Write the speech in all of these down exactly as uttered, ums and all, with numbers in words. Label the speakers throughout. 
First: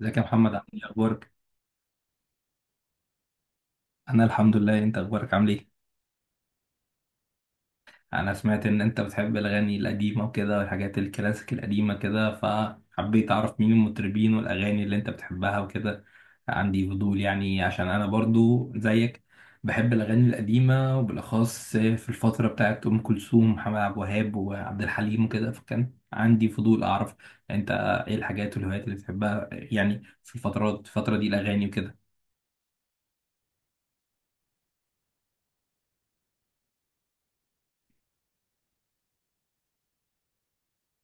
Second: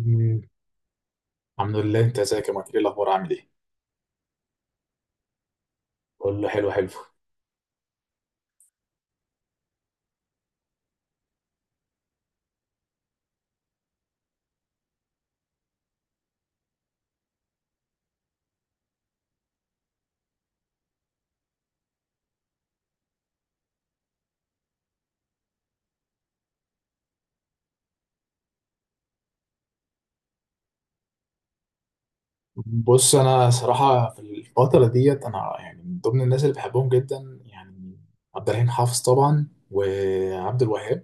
Speaker 1: ازيك يا محمد، عامل ايه، اخبارك؟
Speaker 2: الحمد لله، انت ازيك يا مايكل؟ ايه الاخبار، عامل ايه؟
Speaker 1: انا الحمد لله. انت اخبارك، عامل ايه؟
Speaker 2: كله حلو حلو.
Speaker 1: انا سمعت ان انت بتحب الاغاني القديمه وكده والحاجات الكلاسيك القديمه كده، فحبيت اعرف مين المطربين والاغاني اللي انت بتحبها وكده. عندي فضول يعني، عشان انا برضو زيك بحب الاغاني القديمه وبالاخص في الفتره بتاعت ام كلثوم، محمد عبد الوهاب، وعبد الحليم وكده. فكان عندي فضول اعرف انت ايه الحاجات والهوايات اللي بتحبها يعني في الفترات الفتره دي، الاغاني وكده.
Speaker 2: بص انا صراحه في الفتره ديت، انا يعني من ضمن الناس اللي بحبهم جدا يعني عبد الرحيم حافظ طبعا وعبد الوهاب.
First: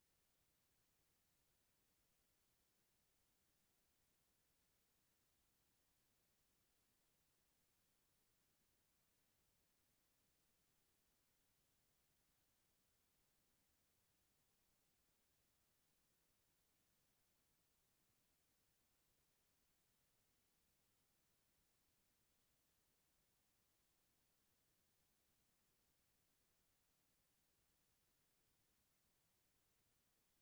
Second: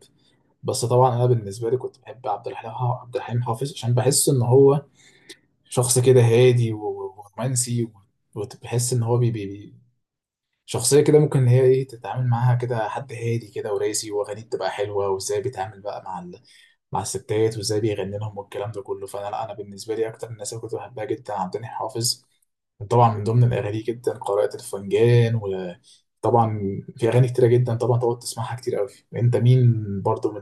Speaker 2: بس طبعا انا بالنسبه لي كنت بحب عبد الحليم، عبد الحليم حافظ، عشان بحس ان هو شخص كده هادي و- ورومانسي. وبحس ان هو بي بي شخصية كده ممكن إن هي إيه تتعامل معاها، كده حد هادي كده وراسي، وأغانيه بتبقى حلوة، وإزاي بيتعامل بقى مع ال... مع الستات، وإزاي بيغني لهم والكلام ده كله. فأنا لا أنا بالنسبة لي أكتر الناس اللي كنت بحبها جدا عبد الحليم حافظ. طبعا من ضمن الأغاني جدا قارئة الفنجان، وطبعا في أغاني كتيرة جدا طبعا تقعد تسمعها كتير أوي. أنت مين برضو من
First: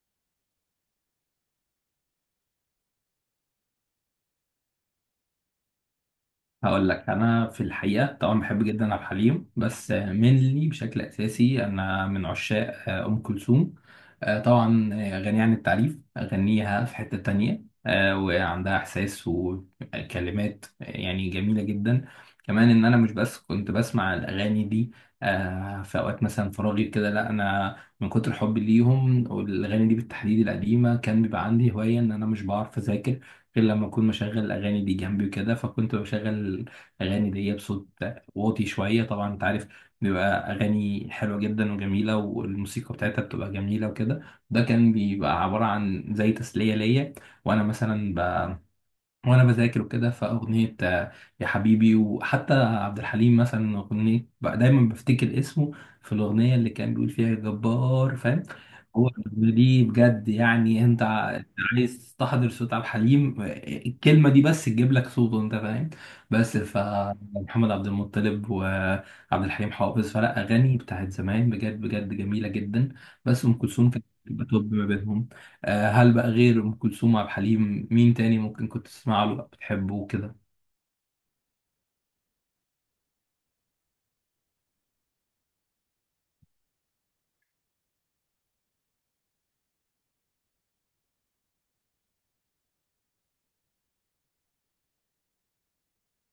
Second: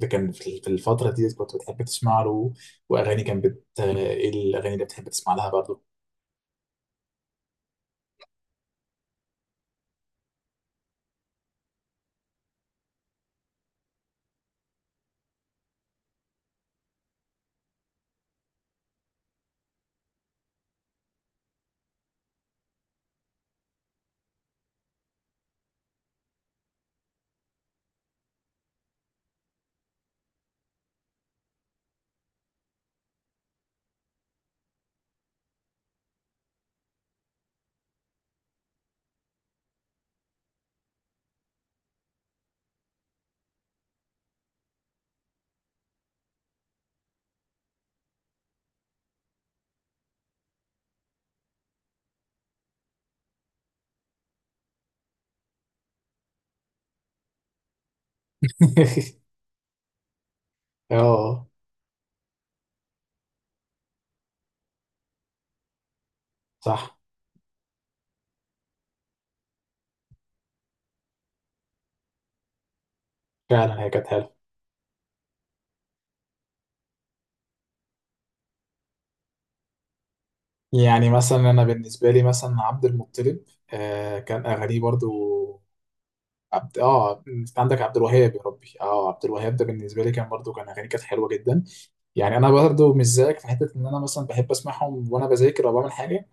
Speaker 2: اللي كان في في الفترة دي كنت بتحب تسمع له؟ وأغاني كان بت إيه الأغاني اللي بتحب تسمع لها برضو؟
Speaker 1: هقول لك، انا في الحقيقه طبعا بحب جدا عبد الحليم، بس منلي بشكل اساسي انا من عشاق آه، ام كلثوم. آه، طبعا آه، غنية عن التعريف، اغنيها في حته تانية. آه، وعندها احساس وكلمات آه، يعني جميله جدا. كمان ان انا مش بس كنت بسمع الاغاني دي آه، في اوقات مثلا فراغي كده، لا انا من كتر حبي ليهم والاغاني دي بالتحديد القديمه، كان بيبقى عندي هوايه ان انا مش بعرف اذاكر غير لما اكون مشغل الاغاني دي جنبي وكده. فكنت بشغل الاغاني دي بصوت واطي شويه، طبعا انت عارف بيبقى اغاني حلوه جدا وجميله، والموسيقى بتاعتها بتبقى جميله وكده. ده كان بيبقى عباره عن زي تسليه ليا وانا مثلا وانا بذاكر وكده. فاغنيه آه، يا حبيبي، وحتى عبد الحليم مثلا اغنيه بقى دايما بفتكر اسمه في الاغنيه اللي كان بيقول فيها يا جبار، فاهم؟ هو الاغنيه دي بجد يعني انت ع-
Speaker 2: آه،
Speaker 1: عايز تستحضر صوت عبد الحليم، آه، الكلمه دي بس تجيب لك صوته، انت فاهم. بس
Speaker 2: صح،
Speaker 1: فمحمد عبد المطلب وعبد الحليم حافظ، فلا اغاني بتاعت زمان بجد بجد جميله جدا، بس ام
Speaker 2: فعلا هي
Speaker 1: كلثوم كانت
Speaker 2: كانت حلوة.
Speaker 1: بتبقى توب ما بينهم. آه، هل بقى غير ام كلثوم، عبد الحليم، مين تاني ممكن كنت تسمع له بتحبه وكده؟
Speaker 2: يعني مثلا انا بالنسبه لي مثلا عبد المطلب، آه، كان اغانيه برضو. عبد، اه انت عندك عبد الوهاب، يا ربي، اه عبد الوهاب ده بالنسبه لي كان برضو، كان اغانيه كانت حلوه جدا. يعني انا برضو مش زيك في حته ان انا مثلا بحب اسمعهم وانا بذاكر او بعمل حاجه.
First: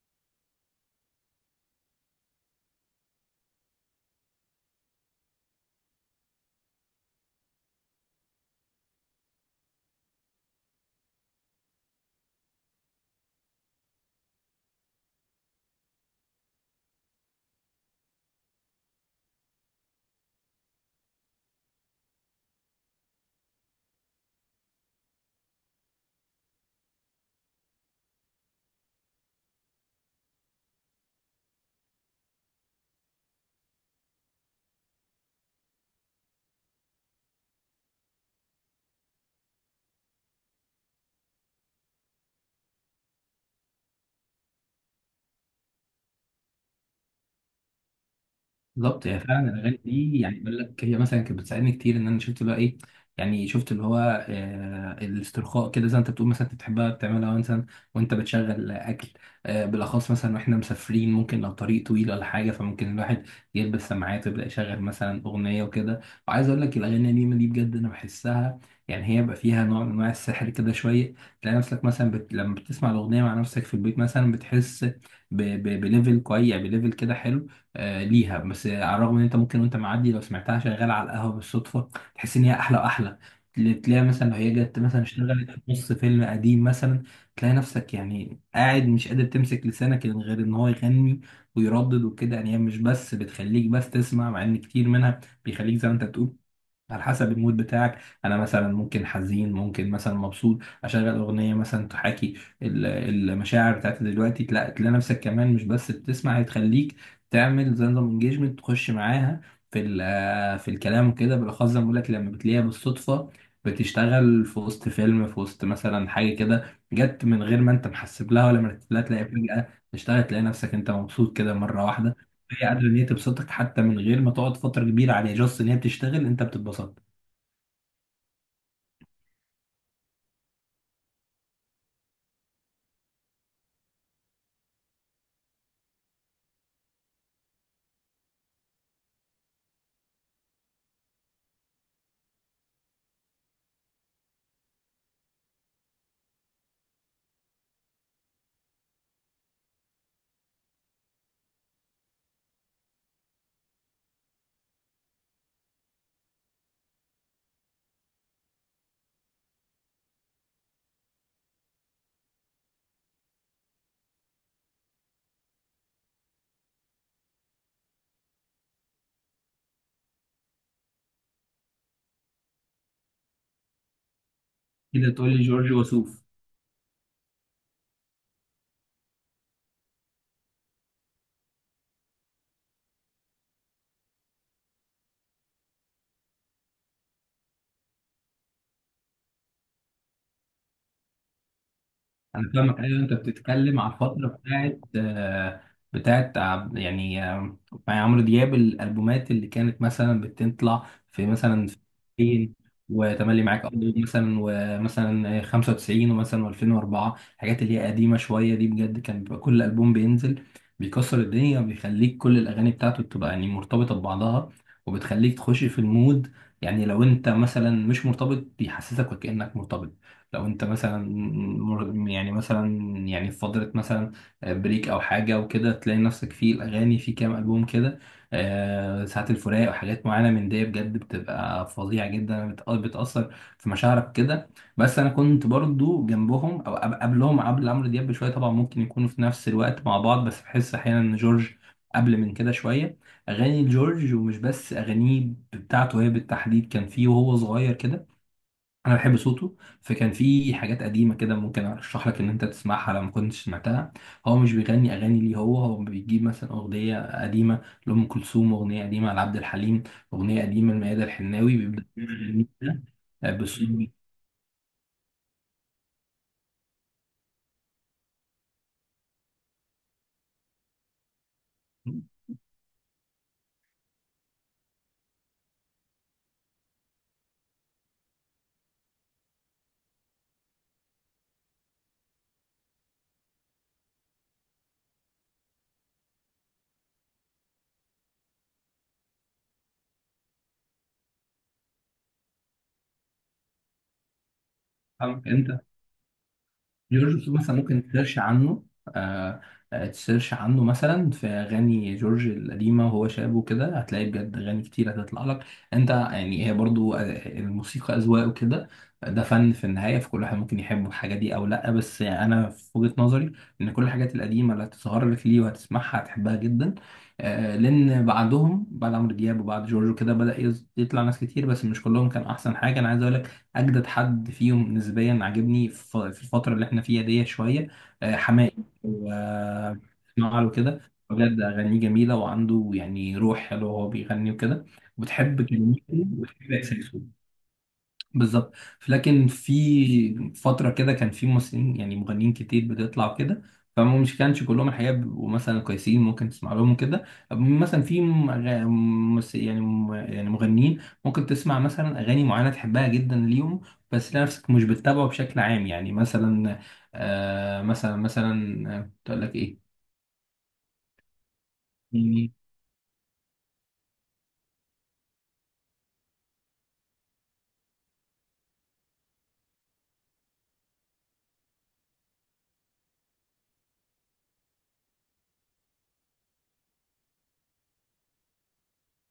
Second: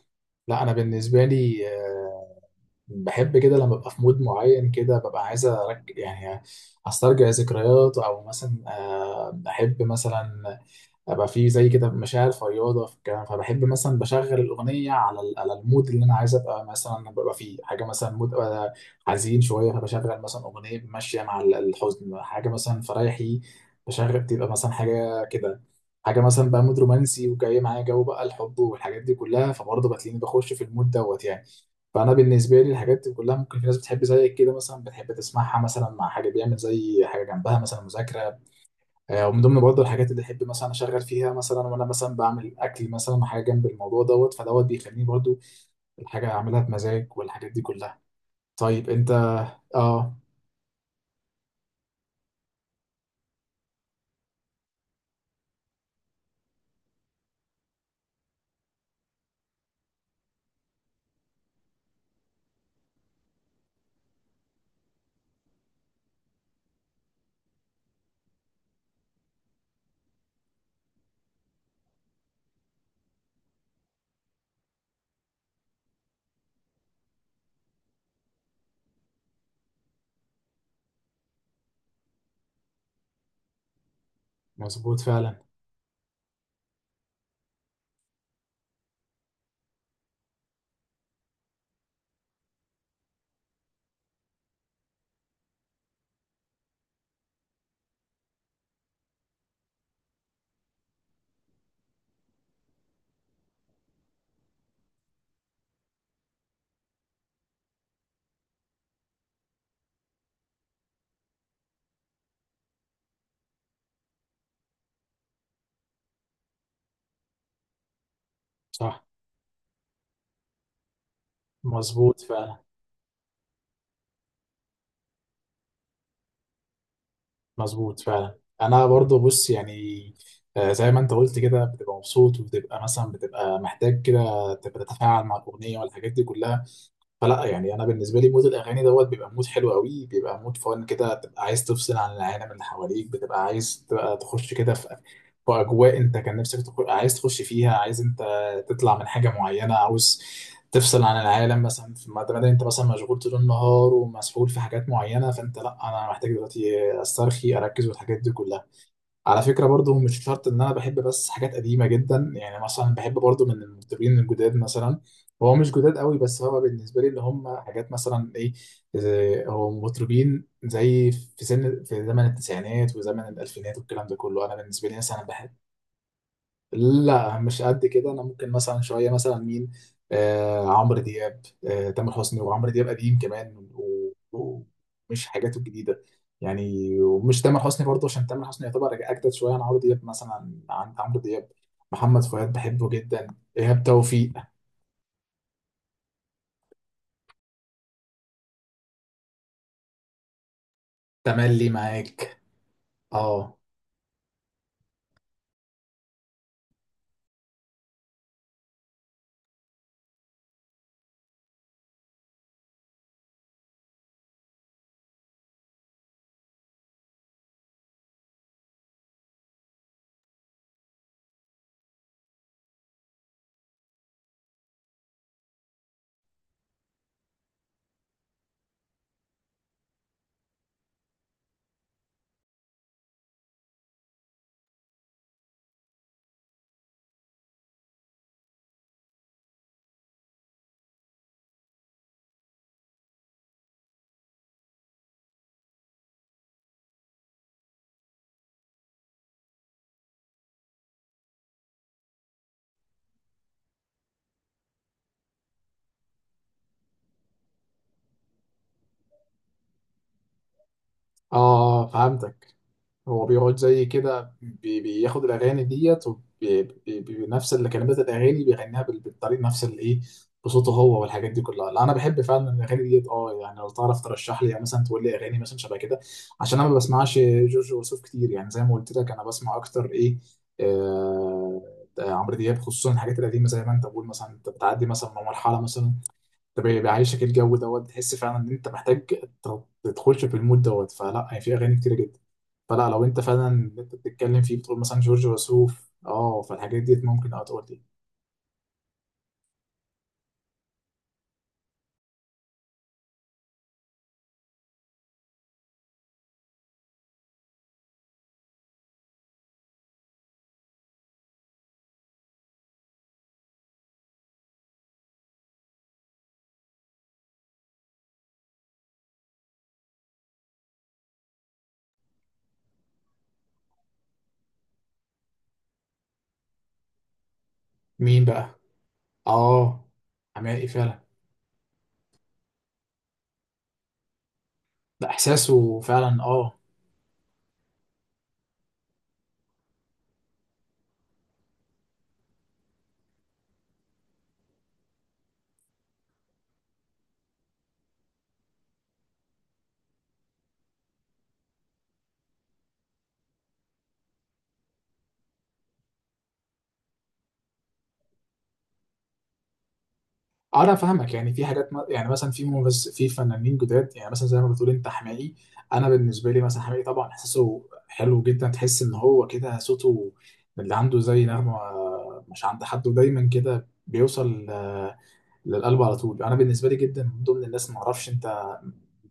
Speaker 2: لا انا بالنسبه لي آه بحب كده لما ببقى في مود معين كده، ببقى عايز ارجع يعني استرجع ذكريات، او مثلا آه بحب مثلا ابقى في زي كده مشاعر فياضه في الكلام. فبحب مثلا بشغل الاغنيه على ال- على المود اللي انا عايز ابقى مثلا ببقى فيه، حاجه مثلا مود أبقى حزين شويه فبشغل مثلا اغنيه ماشيه مع ال- الحزن، حاجه مثلا فريحي بشغل بتبقى مثلا حاجه كده. حاجه مثلا بقى مود رومانسي وجاي معايا جو بقى الحب والحاجات دي كلها، فبرضه بتلاقيني بخش في المود دوت يعني. فانا بالنسبه لي الحاجات دي كلها، ممكن في ناس بتحب زيك كده مثلا بتحب تسمعها مثلا مع حاجه، بيعمل زي حاجه جنبها مثلا مذاكره. آه، ومن ضمن برضه الحاجات اللي احب مثلا اشغل فيها، مثلا وانا مثلا بعمل اكل، مثلا حاجه جنب الموضوع دوت، فدوت بيخليني برضه الحاجه اعملها بمزاج والحاجات دي كلها. طيب
Speaker 1: بالظبط،
Speaker 2: انت.
Speaker 1: هي فعلا الاغاني
Speaker 2: اه.
Speaker 1: دي يعني بقول لك هي مثلا كانت بتساعدني كتير ان انا شفت بقى ايه، يعني شفت اللي هو آه الاسترخاء كده، زي ما انت بتقول مثلا انت بتحبها بتعملها مثلا وانت بتشغل اكل. آه بالاخص مثلا واحنا مسافرين، ممكن لو طريق طويل ولا حاجه، فممكن الواحد يلبس سماعات ويبدا يشغل مثلا اغنيه وكده. وعايز اقول لك الاغاني القديمه دي بجد انا بحسها يعني هي بقى فيها نوع من انواع السحر كده شويه. تلاقي نفسك مثلا بت... لما بتسمع الاغنيه مع نفسك في البيت مثلا بتحس ب... ب... بليفل كويس، يعني بليفل كده حلو آه، ليها. بس على الرغم ان انت ممكن وانت معدي لو سمعتها شغاله على القهوه بالصدفه، تحس ان هي احلى واحلى. تل- تلاقيها مثلا لو هي جت
Speaker 2: مظبوط
Speaker 1: مثلا
Speaker 2: فعلا.
Speaker 1: اشتغلت في نص فيلم قديم مثلا، تلاقي نفسك يعني قاعد مش قادر تمسك لسانك، يعني غير ان هو يغني ويردد وكده. يعني هي مش بس بتخليك بس تسمع، مع ان كتير منها بيخليك زي ما انت بتقول على حسب المود بتاعك. انا مثلا ممكن حزين، ممكن مثلا مبسوط، اشغل اغنيه مثلا تحاكي ال- المشاعر بتاعتي دلوقتي، تلاقي تلاقي نفسك كمان مش بس بتسمع، هي تخليك تعمل زي نظام انجيجمنت، تخش معاها في ال- في الكلام وكده، بالاخص زي ما بقول لك لما بتلاقيها بالصدفه بتشتغل في وسط فيلم، في وسط مثلا حاجه كده جت من غير ما انت محسب لها ولا مرتب لها،
Speaker 2: صح.
Speaker 1: تلاقي فجاه تشتغل، تلاقي نفسك انت مبسوط كده مره
Speaker 2: مظبوط
Speaker 1: واحده.
Speaker 2: فعلا.
Speaker 1: هي قادرة ان هي تبسطك حتى من غير ما تقعد فترة كبيرة عليها، جاست ان هي بتشتغل انت بتتبسط.
Speaker 2: مظبوط فعلا، انا برضه بص يعني آه، زي ما انت قلت كده، بتبقى مبسوط وبتبقى مثلا بتبقى محتاج كده تبقى تتفاعل مع الاغنيه والحاجات دي كلها. فلا يعني انا بالنسبه لي مود الاغاني دوت بيبقى مود حلو قوي، بيبقى مود فن كده، تبقى عايز تفصل عن العالم اللي حواليك، بتبقى عايز تبقى تخش كده في في اجواء انت كان نفسك تخ... عايز تخش فيها، عايز انت تطلع من حاجه معينه، عاوز تفصل عن العالم مثلا في ما دام انت مثلا مشغول طول النهار ومسحول في حاجات معينه. فانت لا، انا محتاج دلوقتي استرخي اركز والحاجات دي كلها. على فكرة برضو مش شرط ان انا بحب بس حاجات قديمة جدا. يعني مثلا بحب برضو من المطربين الجداد مثلا، هو مش جداد قوي، بس هو بالنسبة لي اللي هم حاجات مثلا ايه زي- هو مطربين زي في سن، في زمن التسعينات وزمن الالفينات والكلام ده كله، انا بالنسبة لي
Speaker 1: كده
Speaker 2: مثلا
Speaker 1: تقول لي
Speaker 2: بحب.
Speaker 1: جورج وسوف؟
Speaker 2: لا مش قد كده، انا ممكن مثلا شويه مثلا مين؟ آه عمرو دياب. آه تامر حسني وعمرو دياب قديم كمان و- و- ومش حاجاته الجديده. يعني ومش تامر حسني برضه عشان تامر حسني يعتبر اجدد شويه عن عمرو دياب، مثلا عن عمرو دياب. محمد
Speaker 1: انا
Speaker 2: فؤاد
Speaker 1: فاهمك،
Speaker 2: بحبه
Speaker 1: ايوه، انت
Speaker 2: جدا.
Speaker 1: بتتكلم
Speaker 2: ايهاب
Speaker 1: على الفتره
Speaker 2: توفيق.
Speaker 1: بتاعت آه، بتاعت عب- يعني آه، مع عمرو دياب، الالبومات اللي كانت مثلا بتطلع في مثلا
Speaker 2: تملي
Speaker 1: في
Speaker 2: معاك.
Speaker 1: ألفين وتملي
Speaker 2: اه.
Speaker 1: معاك، قضية مثلا، ومثلا آه، خمسة وتسعين ومثلا و2004، الحاجات اللي هي قديمه شويه دي بجد كان بيبقى كل البوم بينزل بيكسر الدنيا، بيخليك كل الاغاني بتاعته بتبقى يعني مرتبطه ببعضها، وبتخليك تخش في المود. يعني لو انت مثلا مش مرتبط، بيحسسك وكانك مرتبط. لو انت مثلا مر- يعني مثلا يعني في فترة مثلا بريك او حاجة وكده، تلاقي نفسك في الاغاني في كام البوم كده آه، ساعات الفراق وحاجات معينة من دي، بجد بتبقى فظيعة جدا، بت- بتأثر في مشاعرك كده. بس انا كنت برضو جنبهم او قب- قبلهم، قبل عمرو دياب بشوية. طبعا ممكن يكونوا في نفس الوقت مع بعض، بس بحس احيانا ان جورج قبل من كده شوية. أغاني جورج، ومش بس أغانيه بتاعته هي بالتحديد، كان فيه وهو صغير كده انا بحب صوته، فكان في حاجات قديمه كده ممكن ارشح لك ان انت تسمعها لو ما كنتش سمعتها. هو مش بيغني اغاني ليه، هو هو بيجيب مثلا اغنيه قديمه لام كلثوم، اغنيه قديمه لعبد الحليم، اغنيه قديمه لميادة الحناوي، بيبدا
Speaker 2: اه فهمتك. هو بيقعد زي
Speaker 1: بالصوت
Speaker 2: كده بي- بياخد الاغاني ديت وبي- بي- بي- بنفس اللي كلمات الاغاني بيغنيها بال- بالطريقه نفس اللي ايه، بصوته هو والحاجات دي كلها. لا، انا بحب فعلا الاغاني ديت اه. يعني لو تعرف ترشح لي يعني مثلا تقول لي اغاني مثلا شبه كده، عشان انا ما بسمعش جورج وسوف كتير، يعني زي ما قلت لك انا بسمع اكتر ايه، آه، عمرو دياب خصوصا الحاجات القديمه. زي ما انت بقول مثلا، انت بتعدي مثلا من مرحله مثلا، ده بي- بيعيشك الجو دوت، تحس فعلا ان انت محتاج ت- تدخلش في المود دوت. فلا هي في اغاني كتيره جدا. فلا لو انت فعلا اللي انت بتتكلم فيه بتقول مثلا جورج
Speaker 1: انت.
Speaker 2: وسوف، اه فالحاجات ديت
Speaker 1: جورج
Speaker 2: ممكن
Speaker 1: وسوف
Speaker 2: اه
Speaker 1: مثلا
Speaker 2: تقول دي.
Speaker 1: ممكن تسيرش عنه آه آه، تسيرش عنه مثلا في اغاني جورج القديمه وهو شاب وكده، هتلاقي بجد اغاني كتير هتطلع لك انت. يعني هي برضو آه، الموسيقى اذواق وكده، ده فن في النهايه، فكل واحد ممكن يحب الحاجه دي او لا. بس يعني انا في وجهه نظري ان كل الحاجات القديمه اللي هتظهر لك ليه وهتسمعها هتحبها جدا. آه لان بعدهم، بعد عمرو دياب وبعد جورج وكده، بدا يز- يطلع ناس كتير بس مش كلهم كان احسن حاجه. انا عايز اقول لك اجدد حد فيهم نسبيا عاجبني ف- في الفتره اللي احنا فيها دي شويه، آه،
Speaker 2: مين
Speaker 1: حماقي.
Speaker 2: بقى؟ اه
Speaker 1: واسمع له
Speaker 2: حماقي،
Speaker 1: كده،
Speaker 2: فعلا.
Speaker 1: بجد اغانيه جميله، وعنده يعني روح حلوه وهو بيغني وكده،
Speaker 2: ده
Speaker 1: وبتحب
Speaker 2: احساسه
Speaker 1: كلماته
Speaker 2: فعلا
Speaker 1: وبتحب
Speaker 2: اه.
Speaker 1: احساسه. بالظبط. لكن في فترة كده كان في ممثلين، يعني مغنيين كتير بتطلع كده، فما مش كانش كلهم الحقيقة بيبقوا مثلا كويسين ممكن تسمع لهم كده. مثلا في م- غ- مس- يعني م- يعني مغنيين ممكن تسمع مثلا أغاني معينة تحبها جدا ليهم، بس تلاقي نفسك مش بتتابعه بشكل عام. يعني مثلا آه مثلا مثلا آه، كنت أقول لك إيه؟
Speaker 2: آه، انا فاهمك. يعني في حاجات ما- يعني مثلا
Speaker 1: يعني
Speaker 2: في مغز في فنانين جداد يعني، مثلا زي ما بتقول انت حماقي، انا بالنسبه لي مثلا حماقي طبعا احساسه حلو جدا، تحس ان هو كده صوته اللي عنده زي نغمه مش عند حد، ودايما كده بيوصل آه، للقلب على طول. انا بالنسبه لي جدا من ضمن الناس. ما اعرفش انت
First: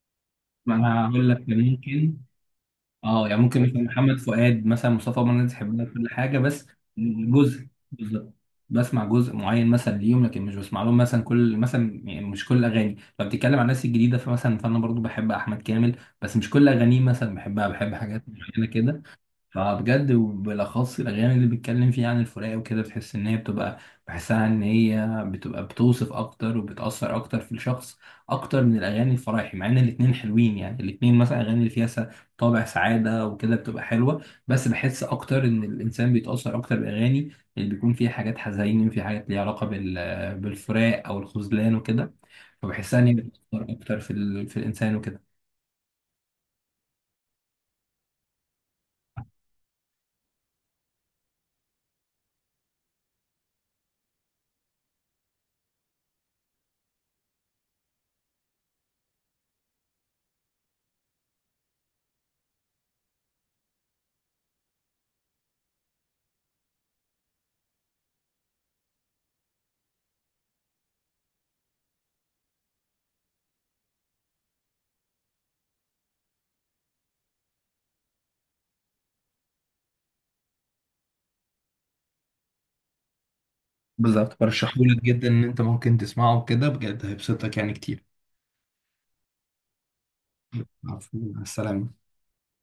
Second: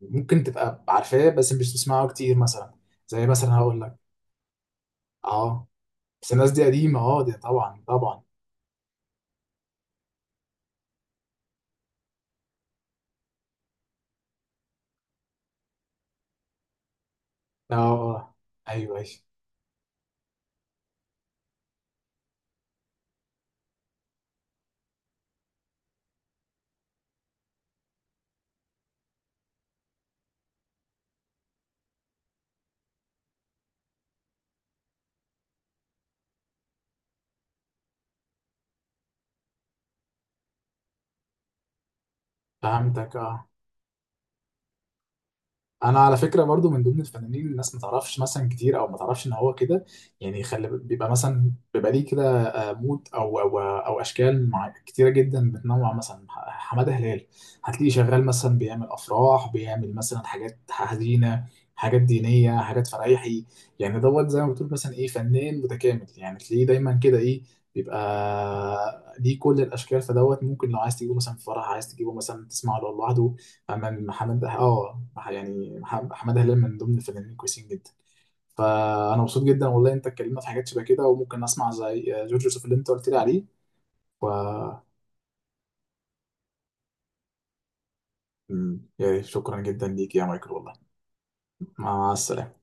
Speaker 2: ممكن
Speaker 1: ما
Speaker 2: تبقى
Speaker 1: أنا هقول
Speaker 2: عارفاه
Speaker 1: لك،
Speaker 2: بس مش بتسمعه
Speaker 1: ممكن
Speaker 2: كتير مثلا، زي
Speaker 1: اه يعني
Speaker 2: مثلا
Speaker 1: ممكن
Speaker 2: هقول
Speaker 1: مثلا
Speaker 2: لك.
Speaker 1: محمد فؤاد مثلا، مصطفى عمر،
Speaker 2: اه
Speaker 1: تحبنا كل
Speaker 2: بس
Speaker 1: حاجه
Speaker 2: الناس دي
Speaker 1: بس
Speaker 2: قديمه، اه دي
Speaker 1: جزء،
Speaker 2: طبعا طبعا.
Speaker 1: بالظبط بسمع جزء معين مثلا ليهم لكن مش بسمع لهم مثلا كل، مثلا يعني مش كل اغاني. لو بتتكلم عن الناس الجديده فمثلا فانا برضو بحب احمد كامل، بس مش كل اغانيه مثلا بحبها،
Speaker 2: اه.
Speaker 1: بحب حاجات
Speaker 2: آه،
Speaker 1: معينه
Speaker 2: ايوه
Speaker 1: كده.
Speaker 2: ايوه،
Speaker 1: فبجد وبالاخص الاغاني اللي بيتكلم فيها عن الفراق وكده، بتحس ان هي بتبقى، بحسها ان هي بتبقى بتوصف اكتر وبتاثر اكتر في الشخص، اكتر من الاغاني الفرايحي، مع ان الاتنين حلوين. يعني الاتنين مثلا اغاني اللي فيها س- طابع سعاده وكده بتبقى حلوه، بس بحس اكتر ان الانسان بيتاثر اكتر بالاغاني اللي بيكون فيها حاجات حزين، في حاجات ليها علاقه بال- بالفراق او الخذلان وكده، فبحسها ان هي
Speaker 2: فهمتك
Speaker 1: بتاثر
Speaker 2: اه.
Speaker 1: اكتر في ال... في الانسان وكده.
Speaker 2: انا على فكره برضو من ضمن الفنانين اللي الناس ما تعرفش مثلا كتير، او ما تعرفش ان هو كده يعني خلي بيبقى مثلا، بيبقى ليه كده آه، مود او او او اشكال مع كتيره جدا بتنوع، مثلا ح- حماده هلال. هتلاقيه شغال مثلا بيعمل افراح، بيعمل مثلا حاجات حزينه، حاجات دينيه، حاجات فرايحي. يعني دوت زي ما بتقول مثلا ايه فنان متكامل، يعني تلاقيه دايما كده ايه بيبقى ليه كل الاشكال. فدوت ممكن لو عايز تجيبه مثلا في فرح، عايز تجيبه مثلا تسمعه لوحده أمام محمد اه. يعني مح- حماده هلال من ضمن الفنانين الكويسين جدا. فانا مبسوط جدا والله، انت اتكلمنا في حاجات شبه كده وممكن اسمع زي جورج يوسف اللي انت قلت لي عليه. و،
Speaker 1: بالظبط، برشحهولك جدا، ان انت ممكن تسمعه كده بجد هيبسطك يعني كتير.
Speaker 2: مم، يعني شكرا جدا ليك يا مايكل والله.
Speaker 1: عفوا، مع السلامة.
Speaker 2: مع السلامه.